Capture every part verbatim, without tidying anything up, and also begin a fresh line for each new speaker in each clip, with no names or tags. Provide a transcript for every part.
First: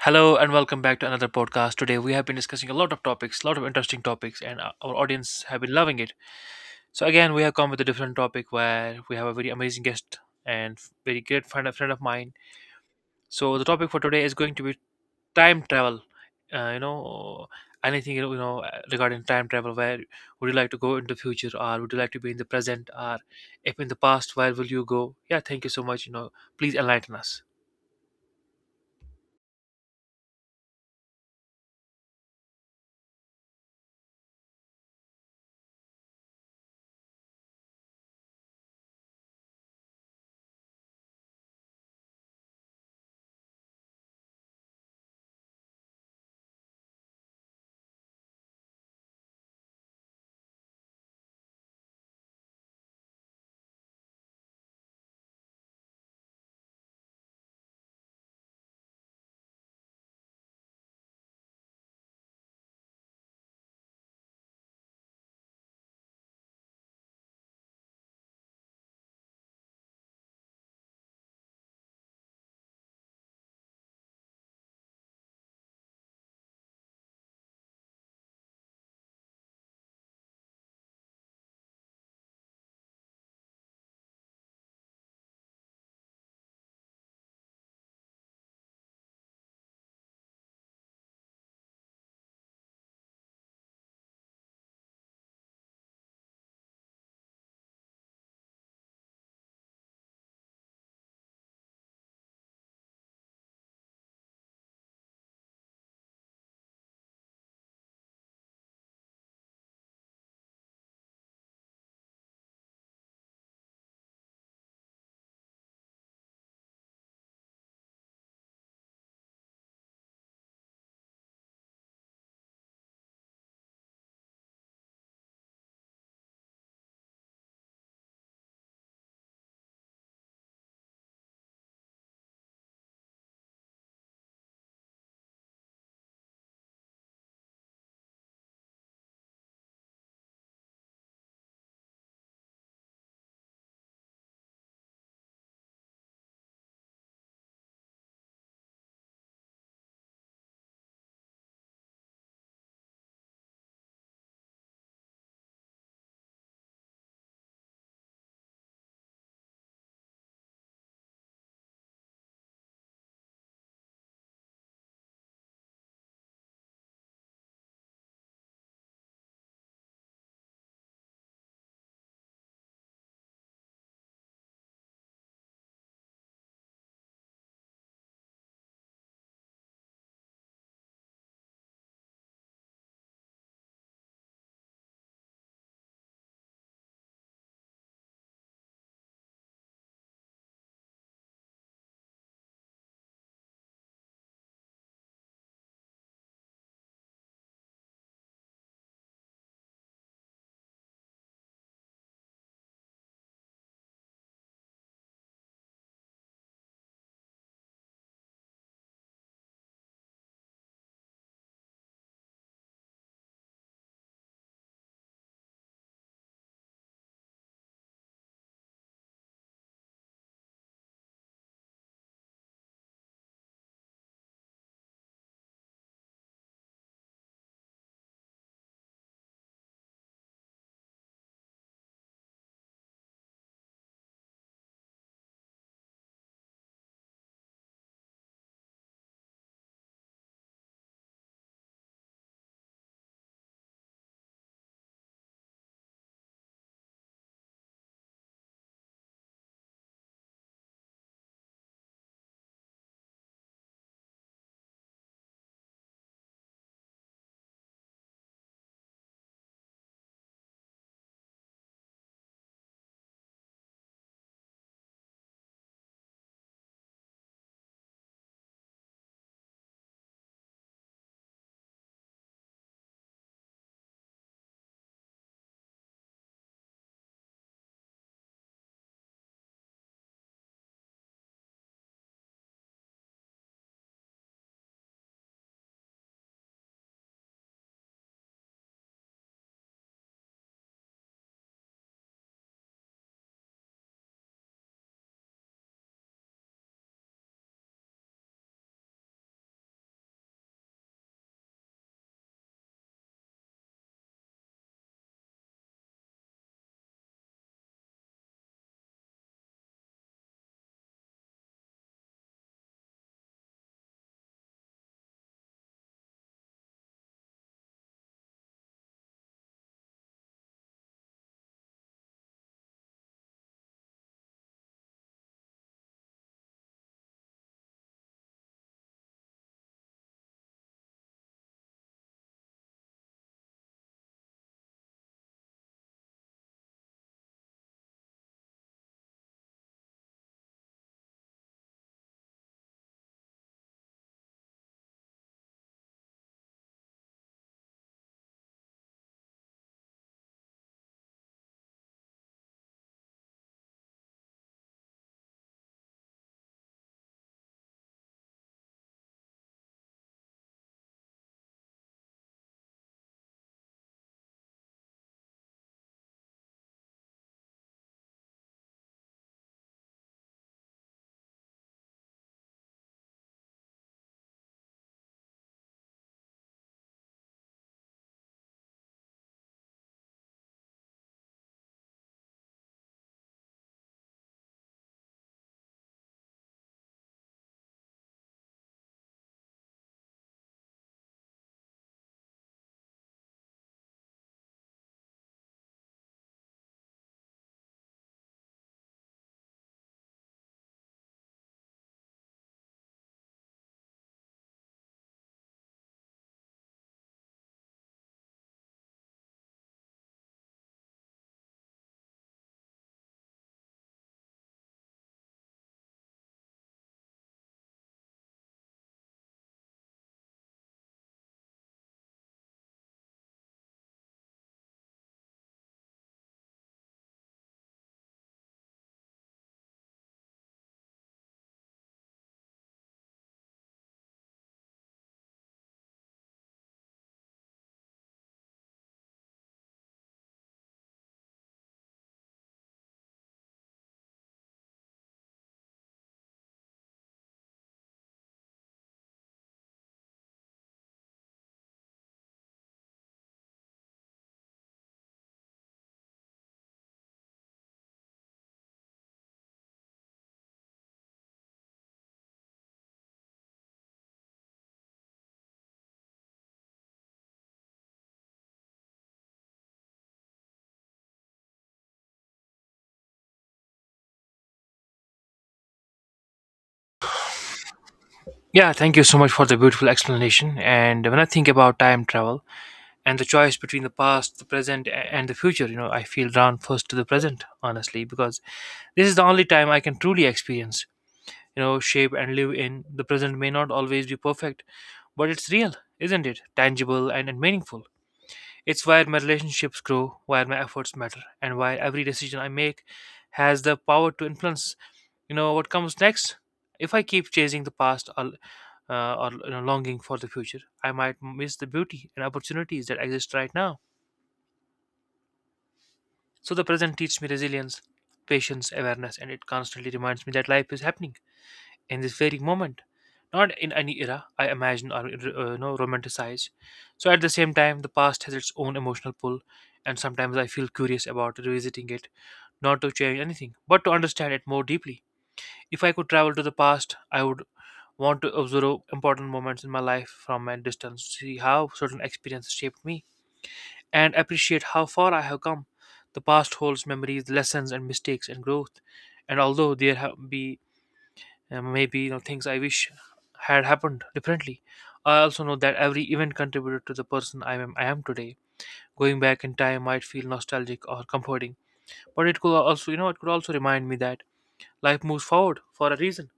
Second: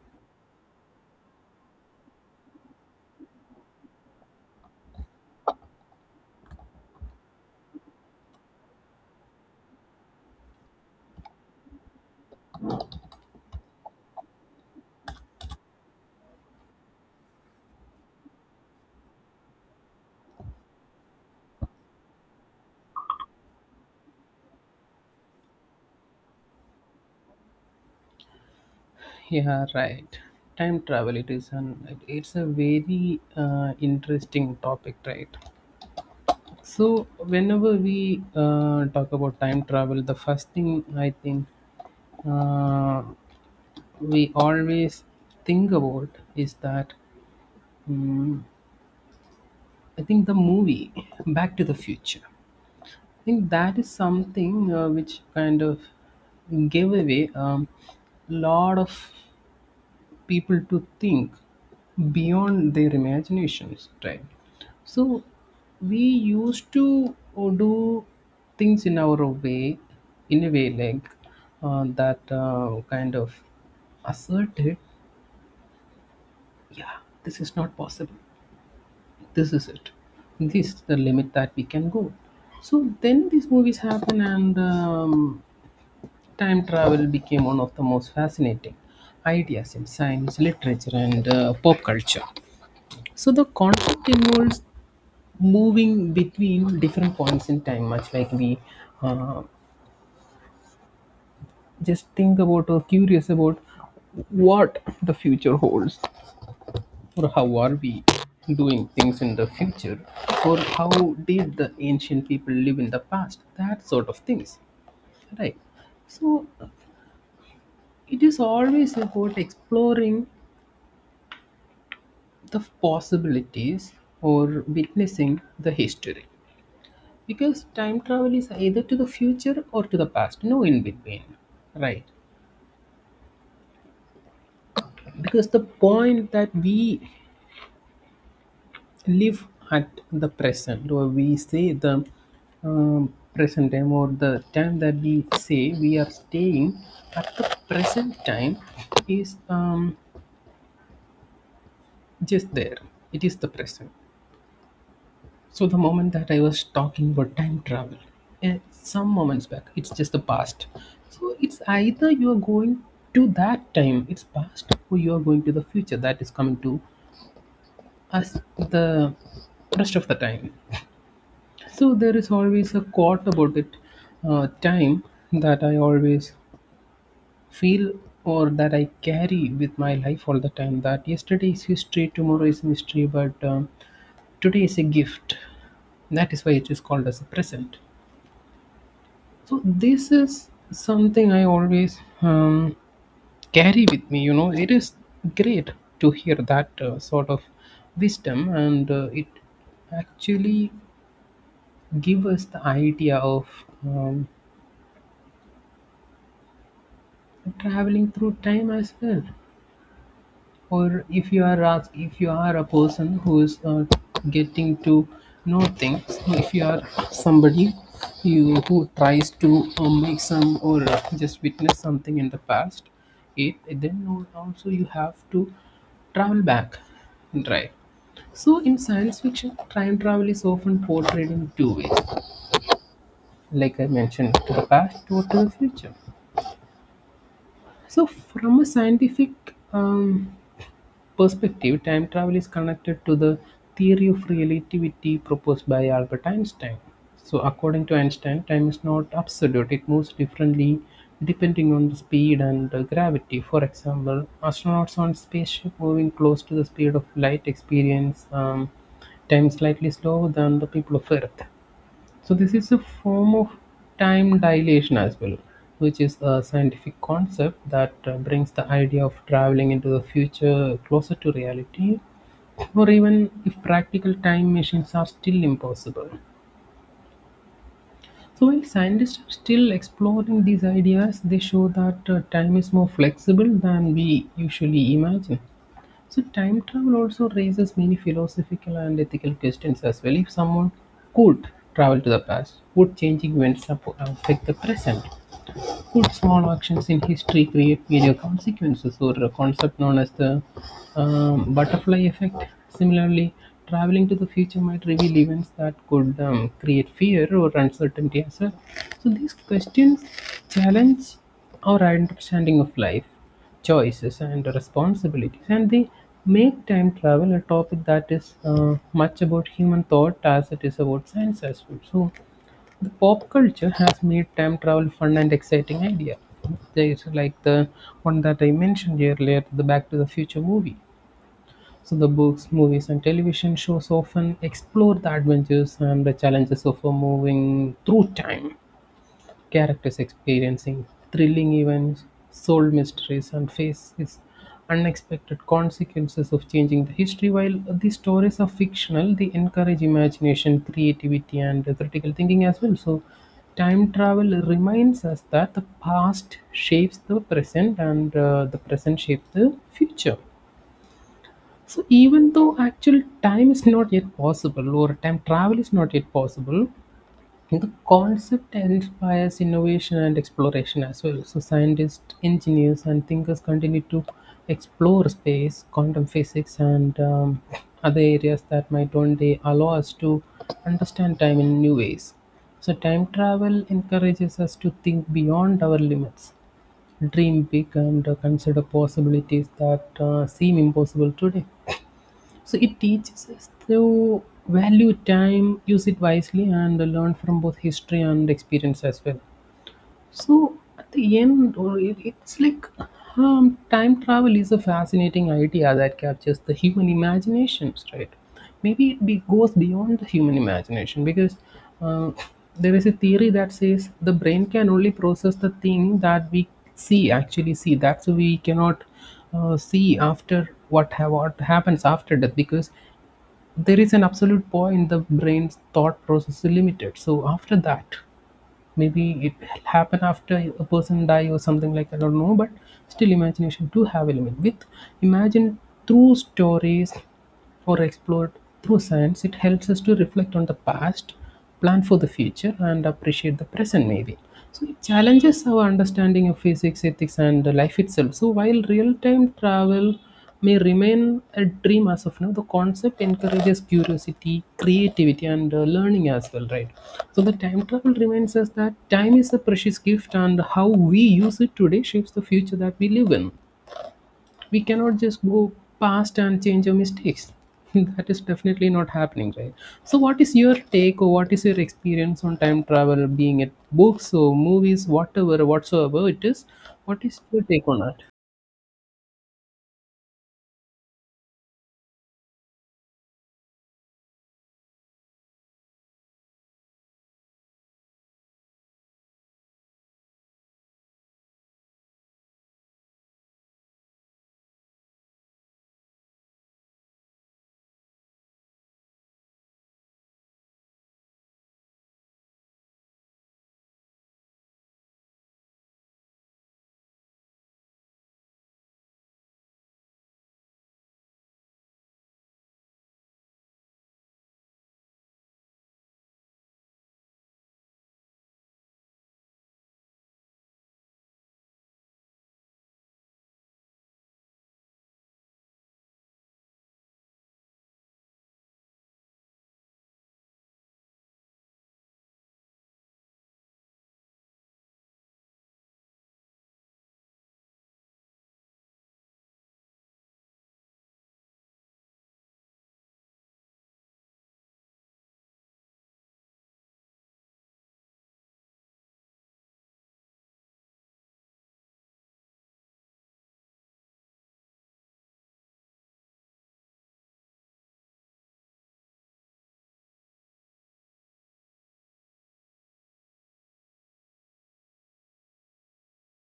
Hello and welcome back to another podcast. Today we have been discussing a lot of topics, a lot of interesting topics, and our our audience have been loving it. So again, we have come with a different topic where we have a very amazing guest and very great friend, a friend of mine. So the topic for today is going to be time travel. Uh, you know, anything you know you know, uh, regarding time travel. Where would you like to go in the future, or would you like to be in the present, or if in the past, where will you go? Yeah, thank you so much. You know, please enlighten us.
Yeah, right. Time travel. It is an. It's a very uh, interesting topic, right? So whenever we uh, talk about time travel, the first thing I think uh, we always think about is that um, I think the movie Back to the Future. I think that is something uh, which kind of gave away um, lot of people to think beyond their imaginations, right? So we used to uh, do things in our way, in a way like uh, that uh, kind of asserted, yeah, this is not possible, this is it, this is the limit that we can go. So then these movies happen, and um, time travel became one of the most fascinating ideas in science literature and uh, pop culture. So the conflict involves moving between different points in time, much like we uh, just think about or curious about what the future holds, or how are we doing things in the future, or how did the ancient people live in the past, that sort of things, right? So it is always about exploring the possibilities or witnessing the history, because time travel is either to the future or to the past, no in between, right? Because the point that we live at the present, or we say the um, present time, or the time that we say we are staying at the present time is um, just there, it is the present. So the moment that I was talking about time travel, eh, some moments back, it's just the past. So it's either you are going to that time, it's past, or you are going to the future that is coming to us the rest of the time. So there is always a quote about it, uh, time that I always feel or that I carry with my life all the time. That yesterday is history, tomorrow is mystery, but um, today is a gift. That is why it is called as a present. So this is something I always um, carry with me you know It is great to hear that uh, sort of wisdom, and uh, it actually gives us the idea of um, traveling through time as well. Or if you are ask, if you are a person who is uh, getting to know things, if you are somebody you who tries to uh, make some, or uh, just witness something in the past, it then al- also you have to travel back, right? So in science fiction, time travel is often portrayed in two ways, like I mentioned, to the past or to the future. So from a scientific um, perspective, time travel is connected to the theory of relativity proposed by Albert Einstein. So, according to Einstein, time is not absolute, it moves differently depending on the speed and uh, gravity. For example, astronauts on spaceship moving close to the speed of light experience um, time slightly slower than the people of Earth. So this is a form of time dilation as well, which is a scientific concept that uh, brings the idea of traveling into the future closer to reality, or even if practical time machines are still impossible. So while scientists are still exploring these ideas, they show that uh, time is more flexible than we usually imagine. So time travel also raises many philosophical and ethical questions as well. If someone could travel to the past, would changing events ap- affect the present? Could small actions in history create major consequences, or a concept known as the um, butterfly effect? Similarly, traveling to the future might reveal events that could um, create fear or uncertainty as well. So, these questions challenge our understanding of life, choices, and responsibilities, and they make time travel a topic that is uh, much about human thought as it is about science as well. So, the pop culture has made time travel fun and exciting idea. There is like the one that I mentioned earlier, the Back to the Future movie. So the books, movies, and television shows often explore the adventures and the challenges of a moving through time. Characters experiencing thrilling events, solve mysteries, and face is unexpected consequences of changing the history. While the stories are fictional, they encourage imagination, creativity, and critical thinking as well. So, time travel reminds us that the past shapes the present, and uh, the present shapes the future. So even though actual time is not yet possible, or time travel is not yet possible, the concept inspires innovation and exploration as well. So, scientists, engineers, and thinkers continue to explore space, quantum physics, and um, other areas that might one day allow us to understand time in new ways. So, time travel encourages us to think beyond our limits, dream big, and uh, consider possibilities that uh, seem impossible today. So it teaches us to value time, use it wisely, and learn from both history and experience as well. So at the end, or it, it's like um, time travel is a fascinating idea that captures the human imaginations, right? Maybe it be, goes beyond the human imagination, because uh, there is a theory that says the brain can only process the thing that we see, actually see. That's why we cannot uh, see after what ha- what happens after death, because there is an absolute point, the brain's thought process is limited. So after that, maybe it will happen after a person die or something, like, I don't know, but still imagination do have a limit. With imagine through stories or explored through science, it helps us to reflect on the past, plan for the future, and appreciate the present, maybe. So it challenges our understanding of physics, ethics, and life itself. So while real time travel may remain a dream as of now, the concept encourages curiosity, creativity, and uh, learning as well, right? So the time travel reminds us that time is a precious gift, and how we use it today shapes the future that we live in. We cannot just go past and change our mistakes that is definitely not happening, right? So what is your take, or what is your experience on time travel, being it books or movies, whatever whatsoever it is, what is your take on that?
Yeah, thank you so much for the beautiful explanation. And when I think about time travel and the choice between the past, the present, a- and the future, you know, I feel drawn first to the present, honestly, because this is the only time I can truly experience, you know, shape and live in. The present may not always be perfect, but it's real, isn't it? Tangible and, and meaningful. It's where my relationships grow, where my efforts matter, and why every decision I make has the power to influence you know what comes next? If I keep chasing the past or, uh, or you know, longing for the future, I might miss the beauty and opportunities that exist right now. So the present teaches me resilience, patience, awareness, and it constantly reminds me that life is happening in this very moment, not in any era I imagine or uh, you know, romanticize. So at the same time, the past has its own emotional pull, and sometimes I feel curious about revisiting it, not to change anything, but to understand it more deeply. If I could travel to the past, I would want to observe important moments in my life from a distance, see how certain experiences shaped me, and appreciate how far I have come. The past holds memories, lessons, and mistakes and growth. And although there have be uh, maybe you know things I wish had happened differently, I also know that every event contributed to the person I am I am today. Going back in time might feel nostalgic or comforting, but it could also you know it could also remind me that life moves forward for a reason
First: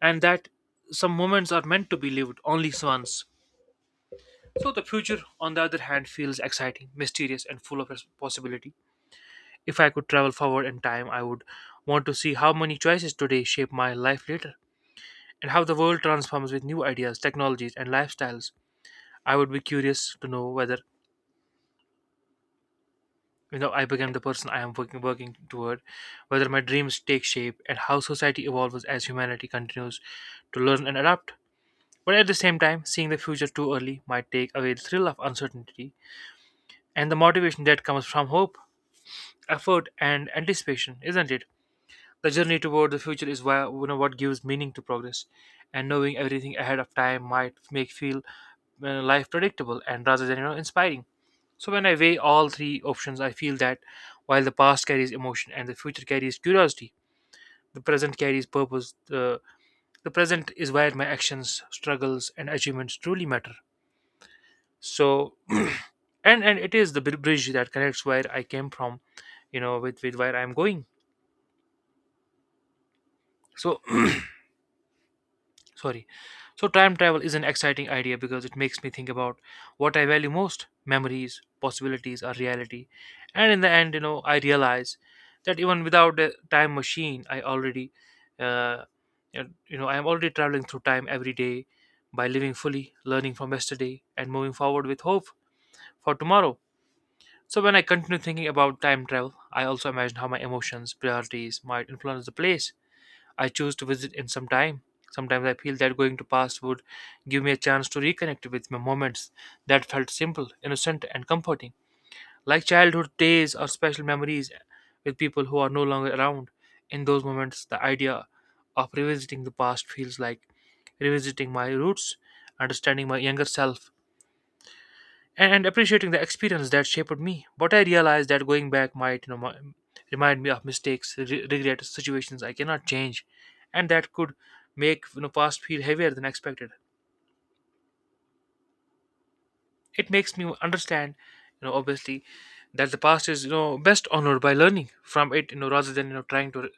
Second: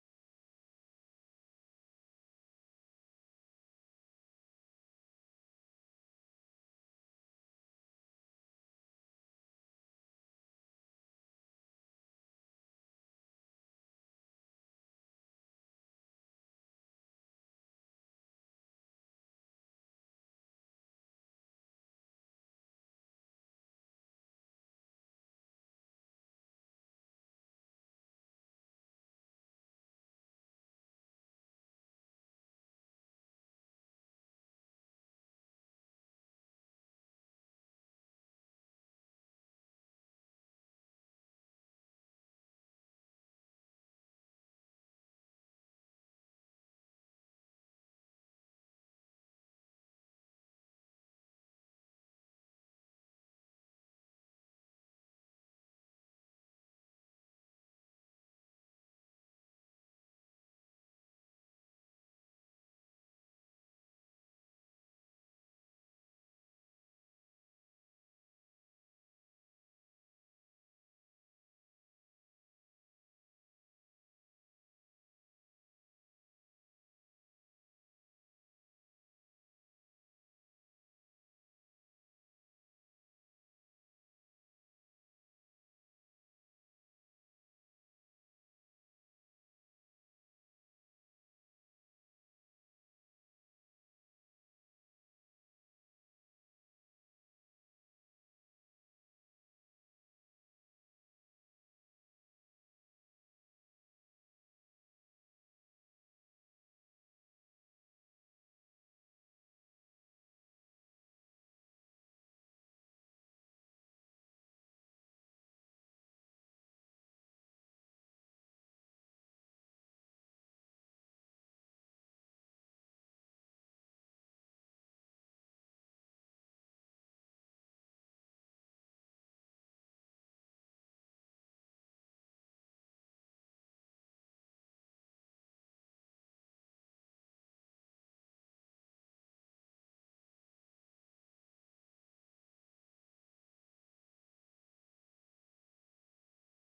and that some moments are meant to be lived only once. So the future, on the other hand, feels exciting, mysterious, and full of possibility. If I could travel forward in time, I would want to see how many choices today shape my life later, and how the world transforms with new ideas, technologies, and lifestyles. I would be curious to know whether you know I became the person I am working working toward, whether my dreams take shape, and how society evolves as humanity continues to learn and adapt. But at the same time, seeing the future too early might take away the thrill of uncertainty and the motivation that comes from hope, effort, and anticipation, isn't it? The journey toward the future is why, you know, what gives meaning to progress, and knowing everything ahead of time might make feel uh, life predictable and rather than you know inspiring. So when I weigh all three options, I feel that while the past carries emotion and the future carries curiosity, the present carries purpose. The the present is where my actions, struggles, and achievements truly matter. So and and it is the br- bridge that connects where I came from, you know, with with where I'm going. So sorry. So time travel is an exciting idea because it makes me think about what I value most, memories, possibilities, or reality. And in the end, you know, I realize that even without a time machine I already, uh, you know, I am already traveling through time every day by living fully, learning from yesterday and moving forward with hope for tomorrow. So when I continue thinking about time travel, I also imagine how my emotions, priorities might influence the place I choose to visit in some time. Sometimes I feel that going to past would give me a chance to reconnect with my moments that felt simple, innocent, and comforting, like childhood days or special memories with people who are no longer around. In those moments, the idea of revisiting the past feels like revisiting my roots, understanding my younger self, and and appreciating the experience that shaped me. But I realized that going back might, you know, mi- remind me of mistakes, re- regrets, situations I cannot change, and that could make you know past feel heavier than expected. It makes me understand, you know, obviously, that the past is you know best honored by learning from it, you know, rather than you know trying to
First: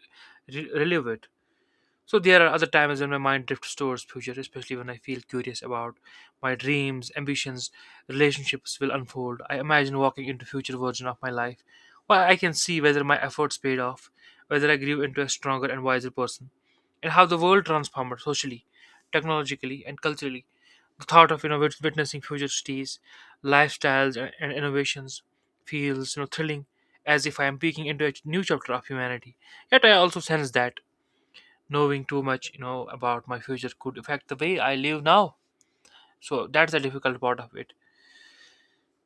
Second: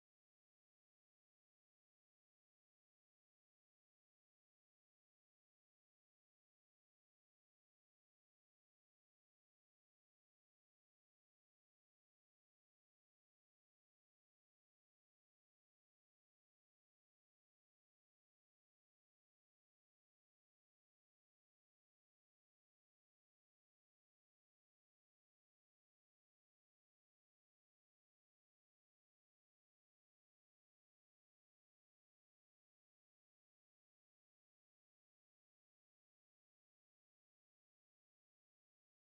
re- relive it. So there are other times when my mind drifts towards future, especially when I feel curious about my dreams, ambitions, relationships will unfold. I imagine walking into future version of my life, where I can see whether my efforts paid off, whether I grew into a stronger and wiser person, and how the world transformed socially, technologically, and culturally. The thought of you know wit- witnessing future cities, lifestyles, and, and innovations feels you know thrilling, as if I am peeking into a ch- new chapter of humanity. Yet I also sense that knowing too much you know about my future could affect the way I live now. So that's the difficult part of it.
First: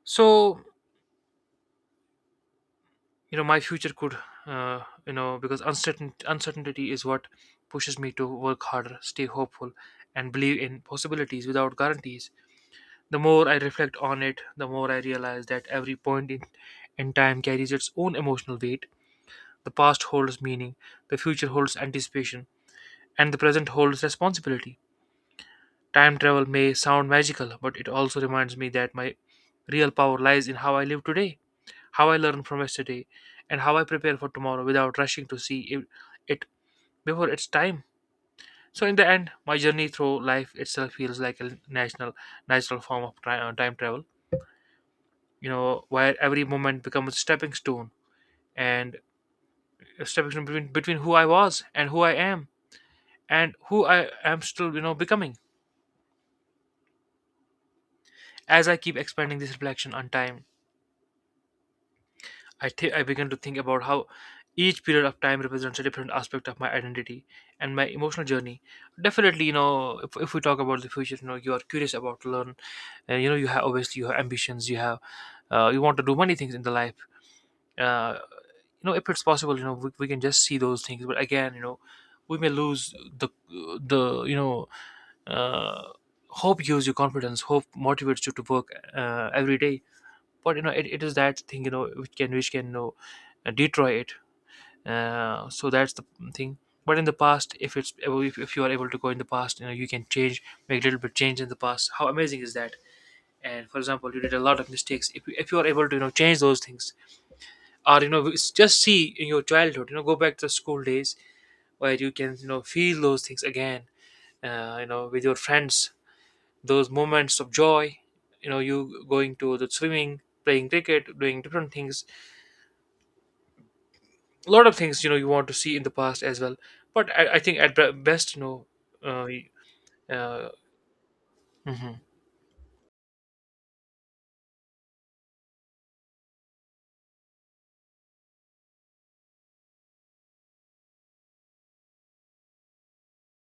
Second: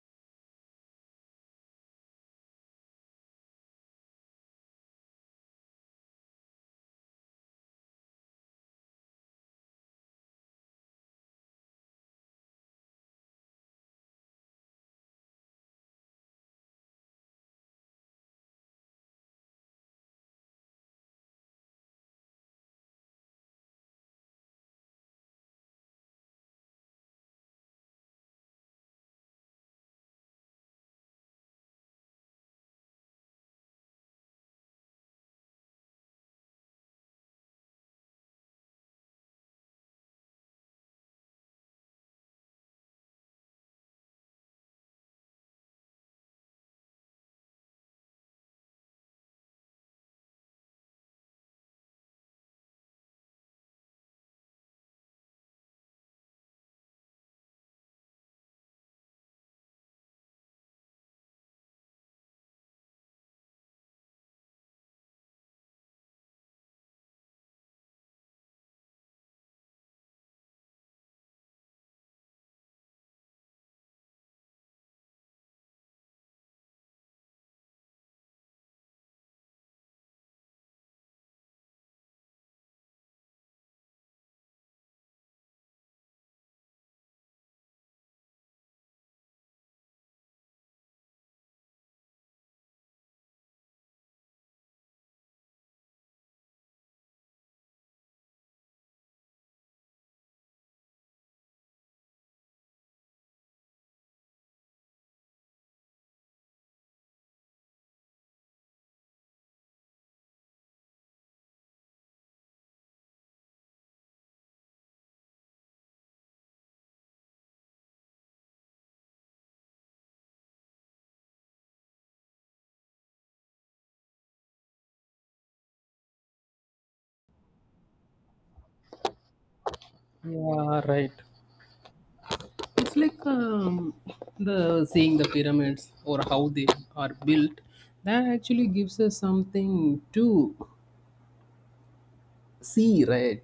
So you know my future could, uh, you know, because uncertain uncertainty is what pushes me to work harder, stay hopeful and believe in possibilities without guarantees. The more I reflect on it, the more I realize that every point in, in time carries its own emotional weight. The past holds meaning, the future holds anticipation, and the present holds responsibility. Time travel may sound magical, but it also reminds me that my real power lies in how I live today, how I learn from yesterday, and how I prepare for tomorrow without rushing to see it, it before it's time. So in the end, my journey through life itself feels like a national natural form of tri- uh, time travel. You know, where every moment becomes a stepping stone and a stepping stone between between who I was and who I am and who I am still, you know, becoming. As I keep expanding this reflection on time I, th- I began to think about how each period of time represents a different aspect of my identity and my emotional journey. Definitely, you know, if, if we talk about the future, you know, you are curious about to learn. Uh, you know, you have obviously you have ambitions. You have uh, you want to do many things in the life. Uh, you know, if it's possible, you know, we, we can just see those things. But again, you know, we may lose the the you know, uh, hope gives you confidence, hope motivates you to work uh, every day. But you know it, it is that thing you know which can which can you know, uh, destroy it. Uh, so that's the thing. But in the past, if it's if, if you are able to go in the past, you know, you can change, make little bit change in the past, how amazing is that. And for example, you did a lot of mistakes, if you, if you are able to you know change those things, or you know s- just see in your childhood, you know, go back to the school days where you can you know feel those things again, uh, you know, with your friends, those moments of joy, you know, you going to the swimming, playing cricket, doing different things, a lot of things you know you want to see in the past as well. But i, I think at be- best you know uh, y- uh,
Yeah, right.
mhm.
It's like um, the seeing the pyramids or how they are built. That actually gives us something to see, right?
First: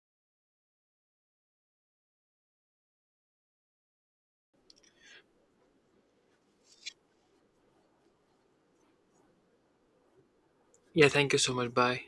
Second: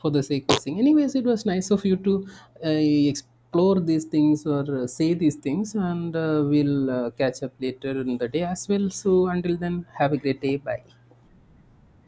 For the sake of seeing. Anyways, it was nice of you to uh, explore these things, or uh, say these things, and uh, we'll uh, catch up later in the day as well. So until then, have a great day. Bye.
Yeah, thank you so much. Bye.